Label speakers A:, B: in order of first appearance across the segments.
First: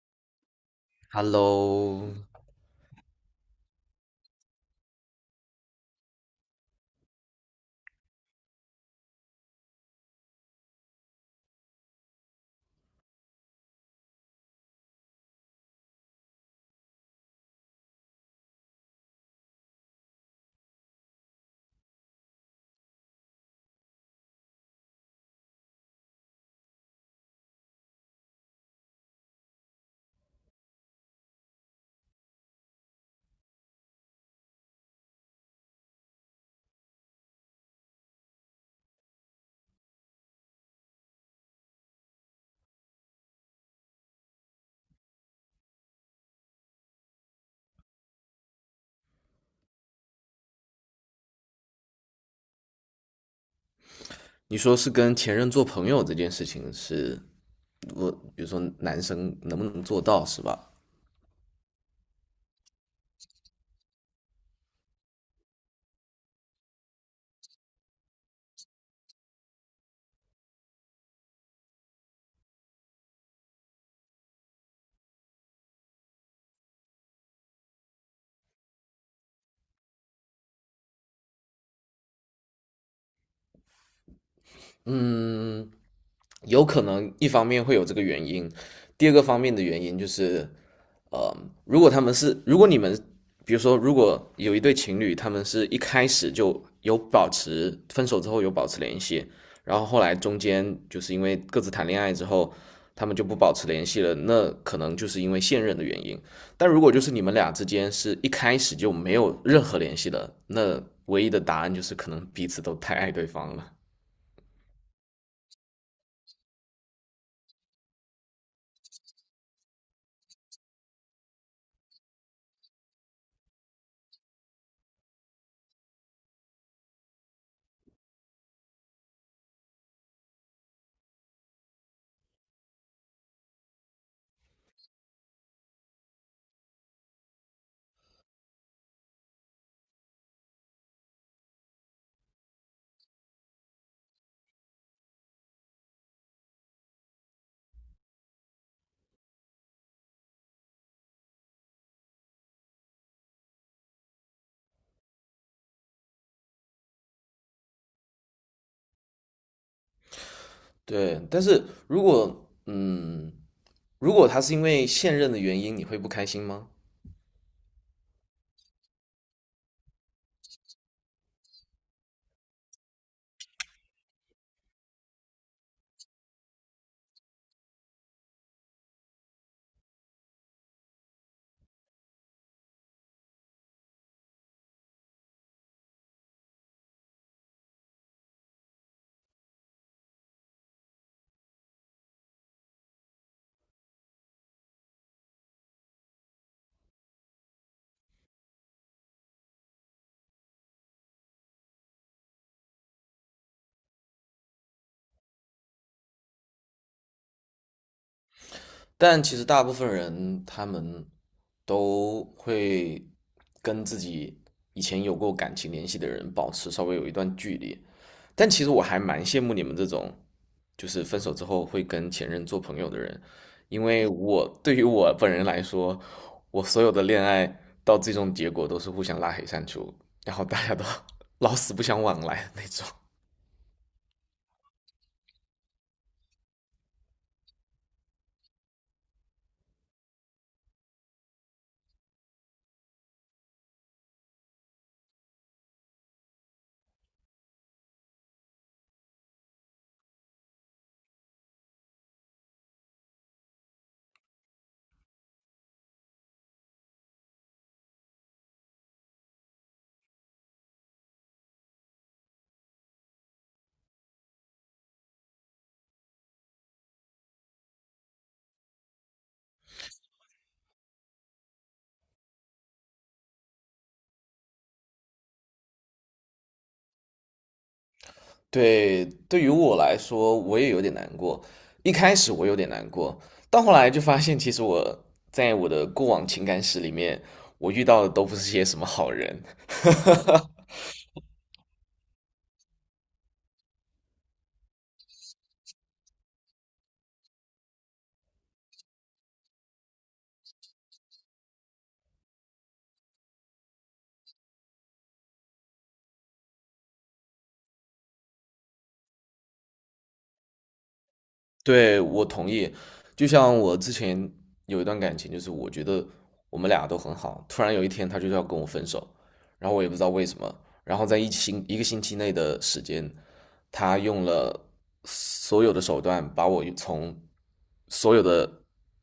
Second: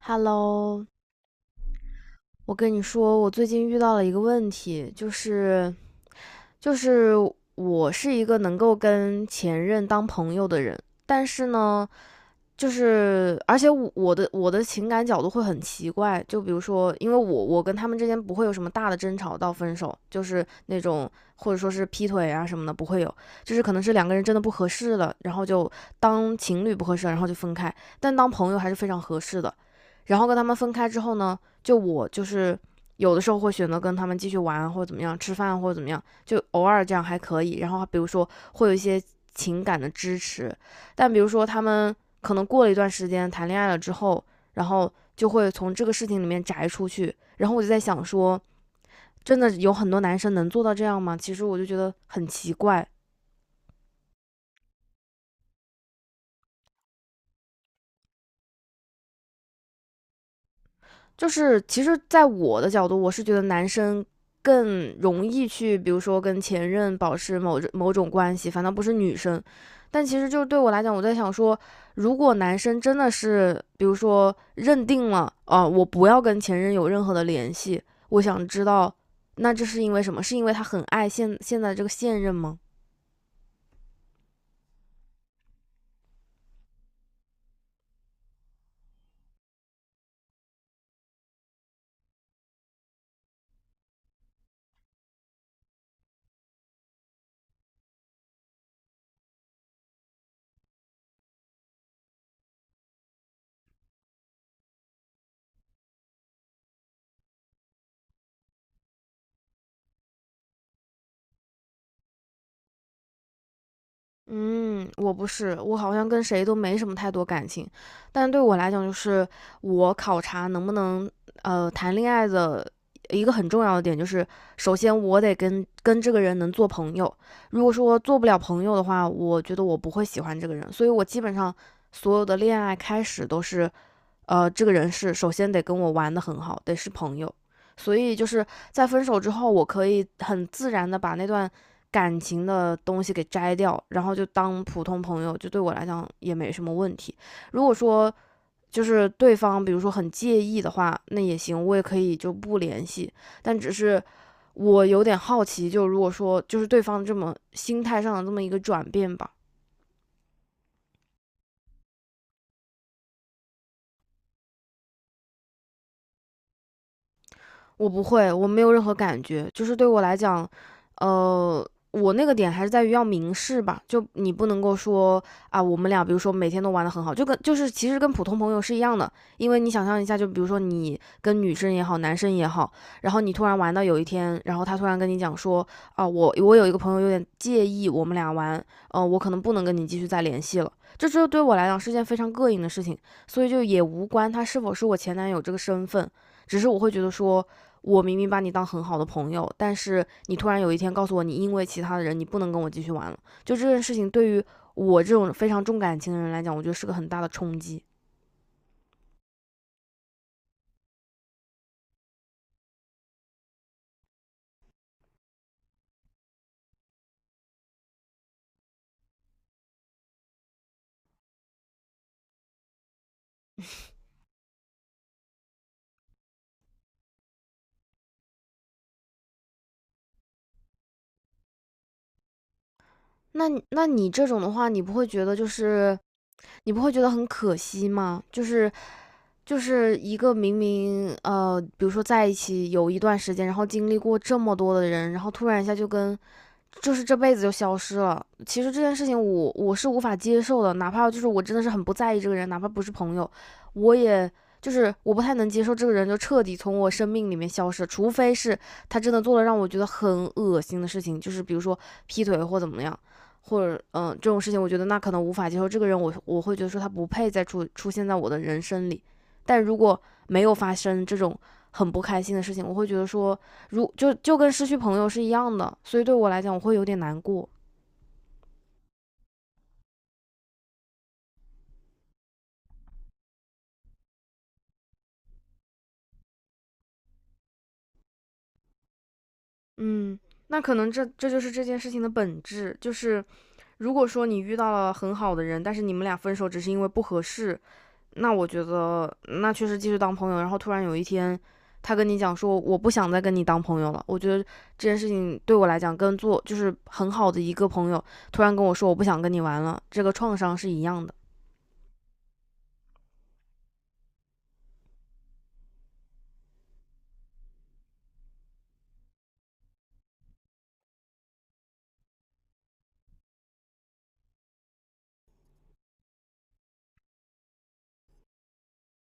A: Hello，
B: Hello,
A: 我跟你说，我最近遇到了一个问题，就是我是一个能够跟前任当朋友的人，但是呢，而且我的情感角度会很奇怪，就比如说，因为我跟他们之间不会有什么大的争吵到分手，就是那种或者说是劈腿啊什么的不会有，就是可能是两个人真的不合适了，然后就当情侣不合适了然后就分开，但当朋友还是非常合适的。然后跟他们分开之后呢，就我就是有的时候会选择跟他们继续玩或者怎么样，吃饭或者怎么样，就偶尔这样还可以。然后比如说会有一些情感的支持，但比如说他们可能过了一段时间谈恋爱了之后，然后就会从这个事情里面摘出去。然后我就在想说，真的有很多男生能做到这样吗？其实我就觉得很奇怪，
B: 你说是跟前任做朋友这件事情是，我比如说男生能不能做到是吧？
A: 就是其实，在我的角度，我是觉得男生更容易去，比如说跟前任保持某某种关系，反倒不是女生。但其实就是对我来讲，我在想说，如果男生真的是，比如说认定了，我不要跟前任有任何的联系，我想知道，那这是因为什么？是因为他很爱现在这个现任吗？
B: 有可能一方面会有这个原因，第二个方面的原因就是如果他们是，如果你们，比如说，如果有一对情侣，他们是一开始就有保持分手之后有保持联系，然后后来中间就是因为各自谈恋爱之后，他们就不保持联系了，那可能就是因为现任的原因。但如果就是你们俩之间是一开始就没有任何联系的，那唯一的答案就是可能彼此都太爱对方了。
A: 嗯，我不是，我好像跟谁都没什么太多感情，但对我来讲，就是我考察能不能谈恋爱的一个很重要的点，就是首先我得跟这个人能做朋友。如果说做不了朋友的话，我觉得我不会喜欢这个人，所以我基本上所有的恋爱开始都是这个人是首先得跟我玩的很好，得是朋友。所以就是在分手之后，我可以很自然的把那段感情的东西给摘掉，然后就当普通朋友，就对我来讲也没什么问题。如果说就是对方比如说很介意的话，那也行，我也可以就不联系。但只是我有点好奇，就如果说就是对方这么心态上的这么一个转变吧，
B: 对，但是嗯，如果他是因为现任的原因，你会不开心吗？
A: 我不会，我没有任何感觉，就是对我来讲，我那个点还是在于要明示吧，就你不能够说啊，我们俩比如说每天都玩的很好，就跟就是其实跟普通朋友是一样的，因为你想象一下，就比如说你跟女生也好，男生也好，然后你突然玩到有一天，然后他突然跟你讲说啊，我有一个朋友有点介意我们俩玩，我可能不能跟你继续再联系了，这就对我来讲是件非常膈应的事情，所以就也无关他是否是我前男友这个身份，只是我会觉得说。我明明把你当很好的朋友，但是你突然有一天告诉我，你因为其他的人，你不能跟我继续玩了。就这件事情，对于我这种非常重感情的人来讲，我觉得是个很大的冲击。
B: 但其实大部分人他们都会跟自己以前有过感情联系的人保持稍微有一段距离。但其实我还蛮羡慕你们这种，就是分手之后会跟前任做朋友的人，因为我对于我本人来说，我所有的恋爱到最终结果都是互相拉黑删除，然后大家都 老死不相往来的那种。
A: 那那你这种的话，你不会觉得就是你不会觉得很可惜吗？就是就是一个明明比如说在一起有一段时间，然后经历过这么多的人，然后突然一下就跟就是这辈子就消失了。其实这件事情我是无法接受的，哪怕就是我真的是很不在意这个人，哪怕不是朋友，我也就是我不太能接受这个人就彻底从我生命里面消失，除非是他真的做了让我觉得很恶心的事情，就是比如说劈腿或怎么样，或者这种事情，我觉得那可能无法接受。这个人我会觉得说他不配再出现在我的人生里。但如果没有发生这种很不开心的事情，我会觉得说就就跟失去朋友是一样的，所以对我来讲，我会有点难过。
B: 对，对于我来说，我也有点难过。一开始我有点难过，到后来就发现，其实我在我的过往情感史里面，我遇到的都不是些什么好人。
A: 嗯，那可能这就是这件事情的本质，就是如果说你遇到了很好的人，但是你们俩分手只是因为不合适，那我觉得那确实继续当朋友。然后突然有一天，他跟你讲说我不想再跟你当朋友了，我觉得这件事情对我来讲跟做就是很好的一个朋友突然跟我说我不想跟你玩了，这个创伤是一样的。
B: 对，我同意。就像我之前有一段感情，就是我觉得我们俩都很好，突然有一天他就要跟我分手，然后我也不知道为什么。然后在一个星期内的时间，他用了所有的手段把我从所有的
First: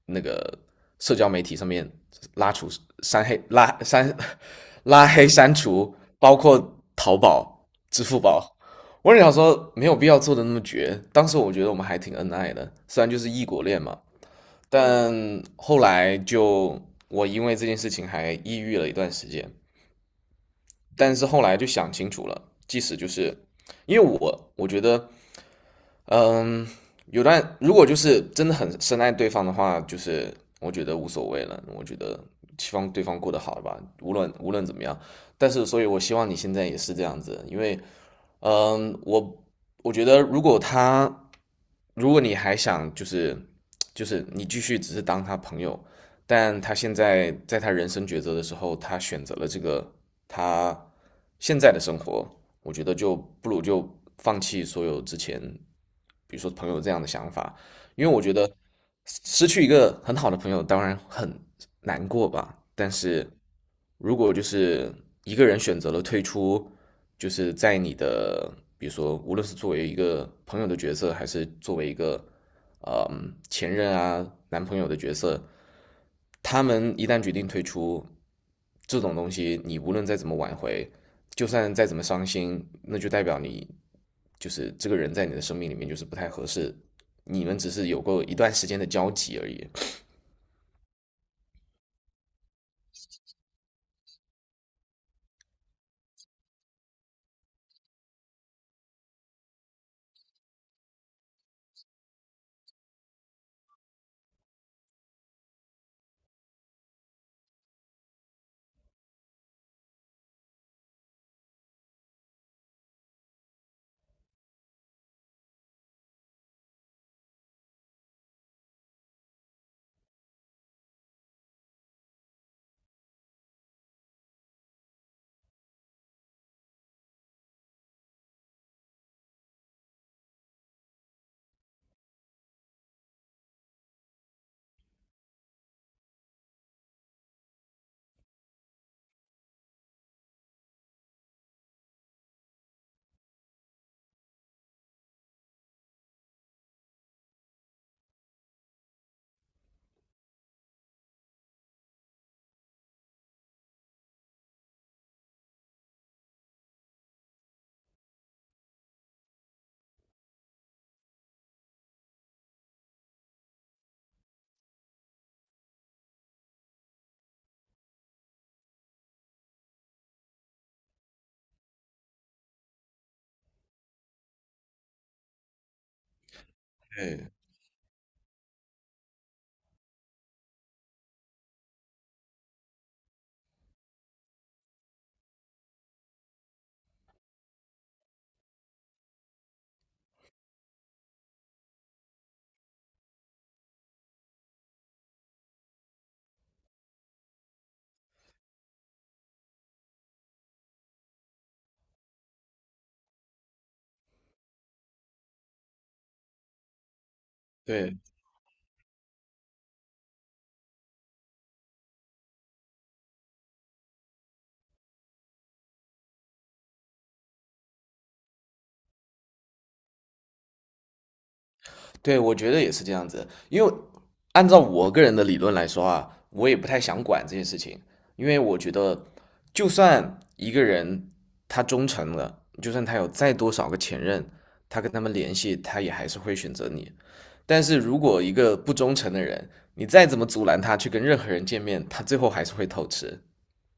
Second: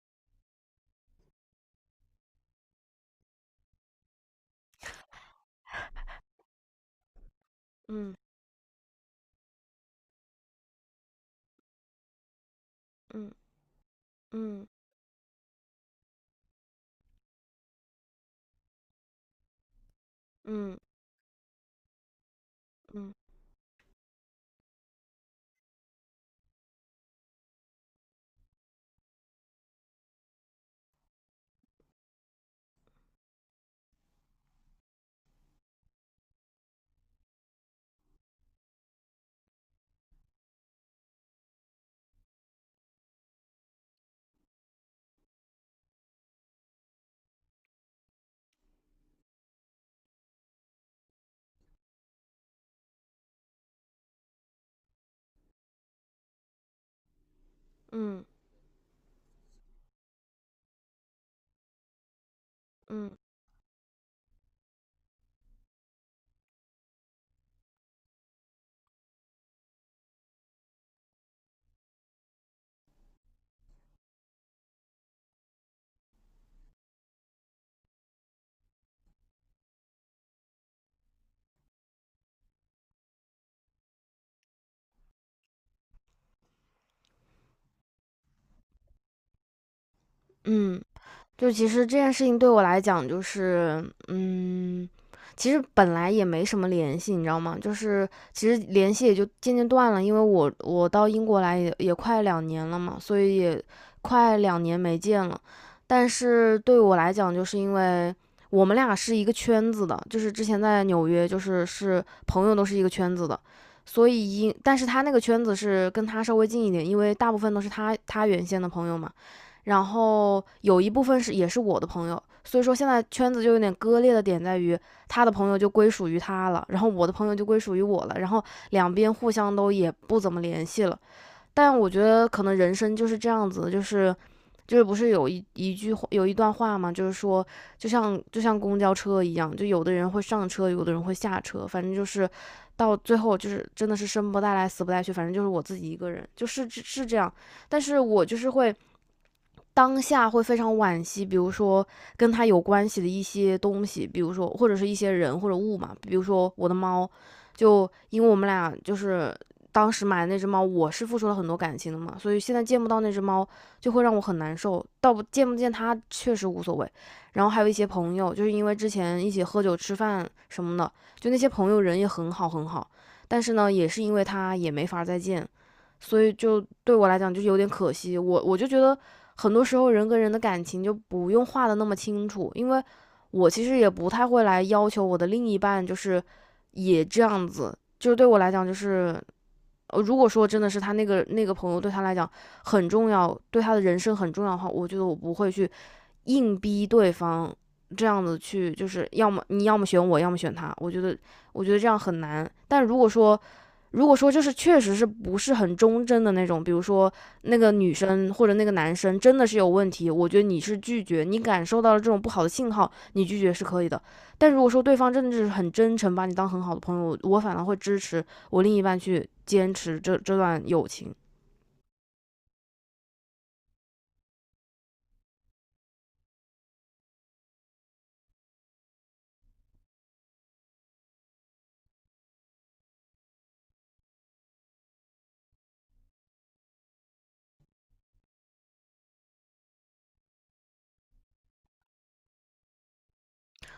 B: 那个社交媒体上面拉除、删黑、拉删、拉黑、删除，包括淘宝、支
A: 嗯
B: 付宝。我也想说没有必要做的那么绝。当时我觉得我们还挺恩爱的，虽然就是
A: 嗯，
B: 异国恋嘛，
A: 嗯
B: 但后来就我因为这件事情还抑郁了一段时间，
A: 嗯，
B: 但是后来就想清楚了，即使就
A: 嗯
B: 是因为我觉得，嗯，有段如果就是真的很深爱对方的话，就是我觉得无所谓了，我觉得希望对方过得好吧，无论怎么样。但是，所以我希望你现在也是这样子，因为我觉得如果他，如果你还想就是你继续只是当他朋友，但他现在在他人生抉择的时候，他选择了这个他现在的生活，我觉得就不如就放弃所有之前，比如说朋友这样的想法，
A: 嗯嗯。
B: 因为
A: 嗯。
B: 我
A: 嗯
B: 觉得失去一个很好的朋友当然很难过吧，但
A: 嗯
B: 是如果就是一个人选择了退出。就是在你的，比如说，无论是作为一个朋友的角色，还是作为一个前任啊、男朋友的角色，他们一旦决定退出，这种东西你无论再怎么挽回，就算再怎么伤心，那就代表你就是这个人在你的生命里面就是不太合适，你们只是有过一段时间的交集而已。
A: 嗯，就其实这件事情对我来讲，就是嗯，其实本来也没什么联系，你知道吗？就是其实联系也就渐渐断了，因为我到英国来也也快两年了嘛，所以也快两年没见了。但是对我来讲，就是因为我们俩是一个圈子的，就是之前在纽约，就是是朋友都是一个圈子的，所以因但是他那个圈子是跟他稍微近一点，因为大部分都是他原先的朋友嘛。然后有一部分是也是我的朋友，所以说现在圈子就有点割裂的点在于，他的朋友就归属于他了，然后我的朋友就归属于我了，然后两边互相都也不怎么联系了。但我觉得可能人生就是这样子，就是就是不是有一句话有一段话嘛，就是说就像公交车一样，就有的人会上车，有的人会下车，反正就是到最后就是真的是生不带来死不带去，反正就是我自己一个人，就是是这样。但是我就是会。当下会非常惋惜，比如说跟他有关系的一些东西，比如说或者是一些人或者物嘛，比如说我的猫，就因为我们俩就是当时买的那只猫，我是付出了很多感情的嘛，所以现在见不到那只猫就会让我很难受，倒不见它确实无所谓。然后还有一些朋友，就是因为之前一起喝酒吃饭什么的，就那些朋友人也很好很好，但是呢，也是因为他也没法再见，所以就对我来
B: 对
A: 讲就有点可惜。我就觉得很多时候人跟人的感情就不用画的那么清楚，因为我其实也不太会来要求我的另一半就是也这样子。就是对我来讲，就是如果说真的是他那个朋友对他来讲很重要，对他的人生很重要的话，我觉得我不会去硬逼对方这样子去，就是要么你要么选我，要么选他。我觉得，我觉得这样很难。但如果说，如果说就是确实是不是很忠贞的那种，比如说那个女
B: 对，
A: 生或者那个男生真的是有问题，我觉得你是拒绝，你感受到了这种不好的信号，你拒绝是可以的。但如果说对方真的是很真诚，把你当很好的朋友，我反而会支持我另一半去坚持这段友情。
B: 对，我觉得也是这样子，因为按照我个人的理论来说啊，我也不太想管这些事情，因为我觉得，就算一个人他忠诚了，就算他有再多少个前任，他跟他们联系，他也还是会选择你。但是如果一个不忠诚的人，你再怎么阻拦他去跟任何人见面，他最后还是会偷吃。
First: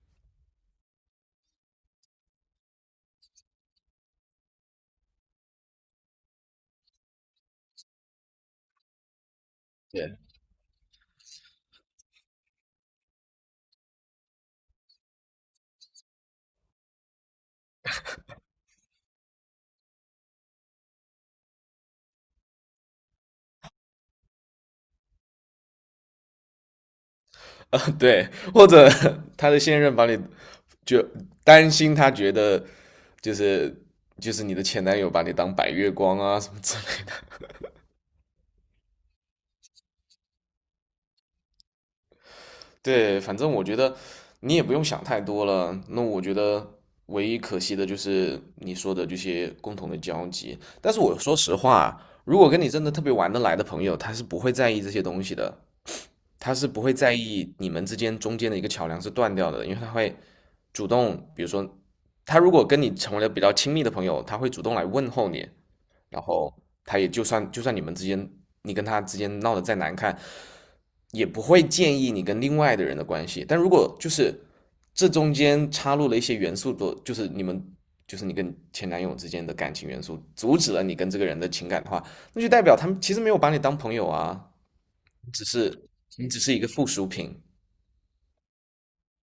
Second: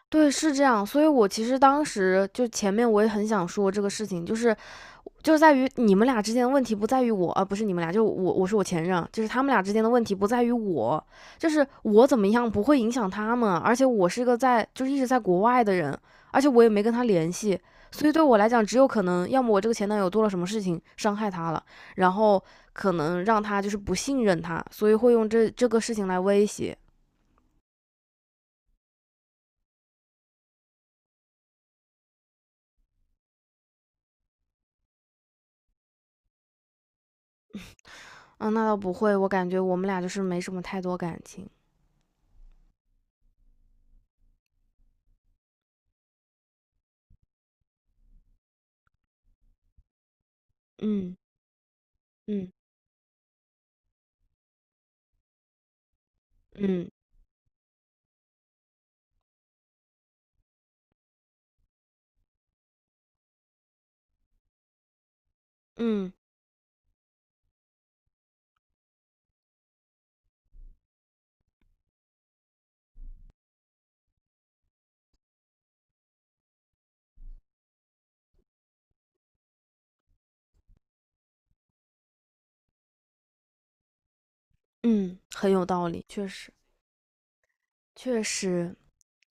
A: 对，是这样。所以我其实当时就前面我也很想说这个事情，就是就是在于你们俩之间的问题不在于我，不是你们俩，就我，我是我前任，就是他们俩之间的问题
B: 对，
A: 不在于我，就是我怎么样不会影响他们，而且我是一个在就是一直在国外的人，而且我也没跟他联系，所以对我来讲，只有可能要么我这个前男友做了什么事情伤害他了，然后可能让他就是不信任他，所以会用这个事情来威胁。
B: 对，或者 他的现任把你就担心，他觉得就是就是你的前男友把你当白月光啊什么之类的。
A: 嗯，那倒不会，我感觉我们俩就是没什么太多感情。
B: 对，反正我觉得你也不用想太多了。那我觉得唯一可惜的就是你说的这些共同的交集。但是
A: 嗯
B: 我说实话，如果
A: 嗯，
B: 跟你真的特别玩得来的朋友，他是不会在意这些东西的，他是不
A: 嗯
B: 会在意你们之间中间的一个桥梁是断掉的，因为他会主动，比如说，他如果跟你成为了比较亲密的朋友，他会主动来问候你，
A: 嗯
B: 然后他也就算你们之间你跟他之间闹得再难看，也不会建议你跟另外的人的关系。但如果就是这中间插入了一些元素的，就是你们就是你跟前男友之间的感情元素，阻止了你跟这个人的情感的话，那就代表他们其实没有把你当朋友啊，
A: 嗯，
B: 只
A: 很有道
B: 是
A: 理，确
B: 你只
A: 实。
B: 是一个附属品，
A: 确实，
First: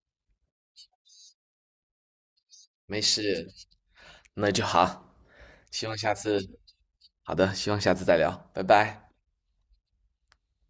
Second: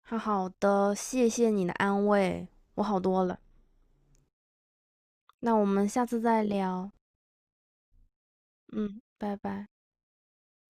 A: 好好的，谢谢你的安慰，我好
B: 没
A: 多了。
B: 事，那就好。
A: 那我
B: 希
A: 们
B: 望
A: 下
B: 下
A: 次
B: 次，
A: 再聊，
B: 好的，希望下次再聊，拜
A: 嗯，
B: 拜。
A: 拜拜。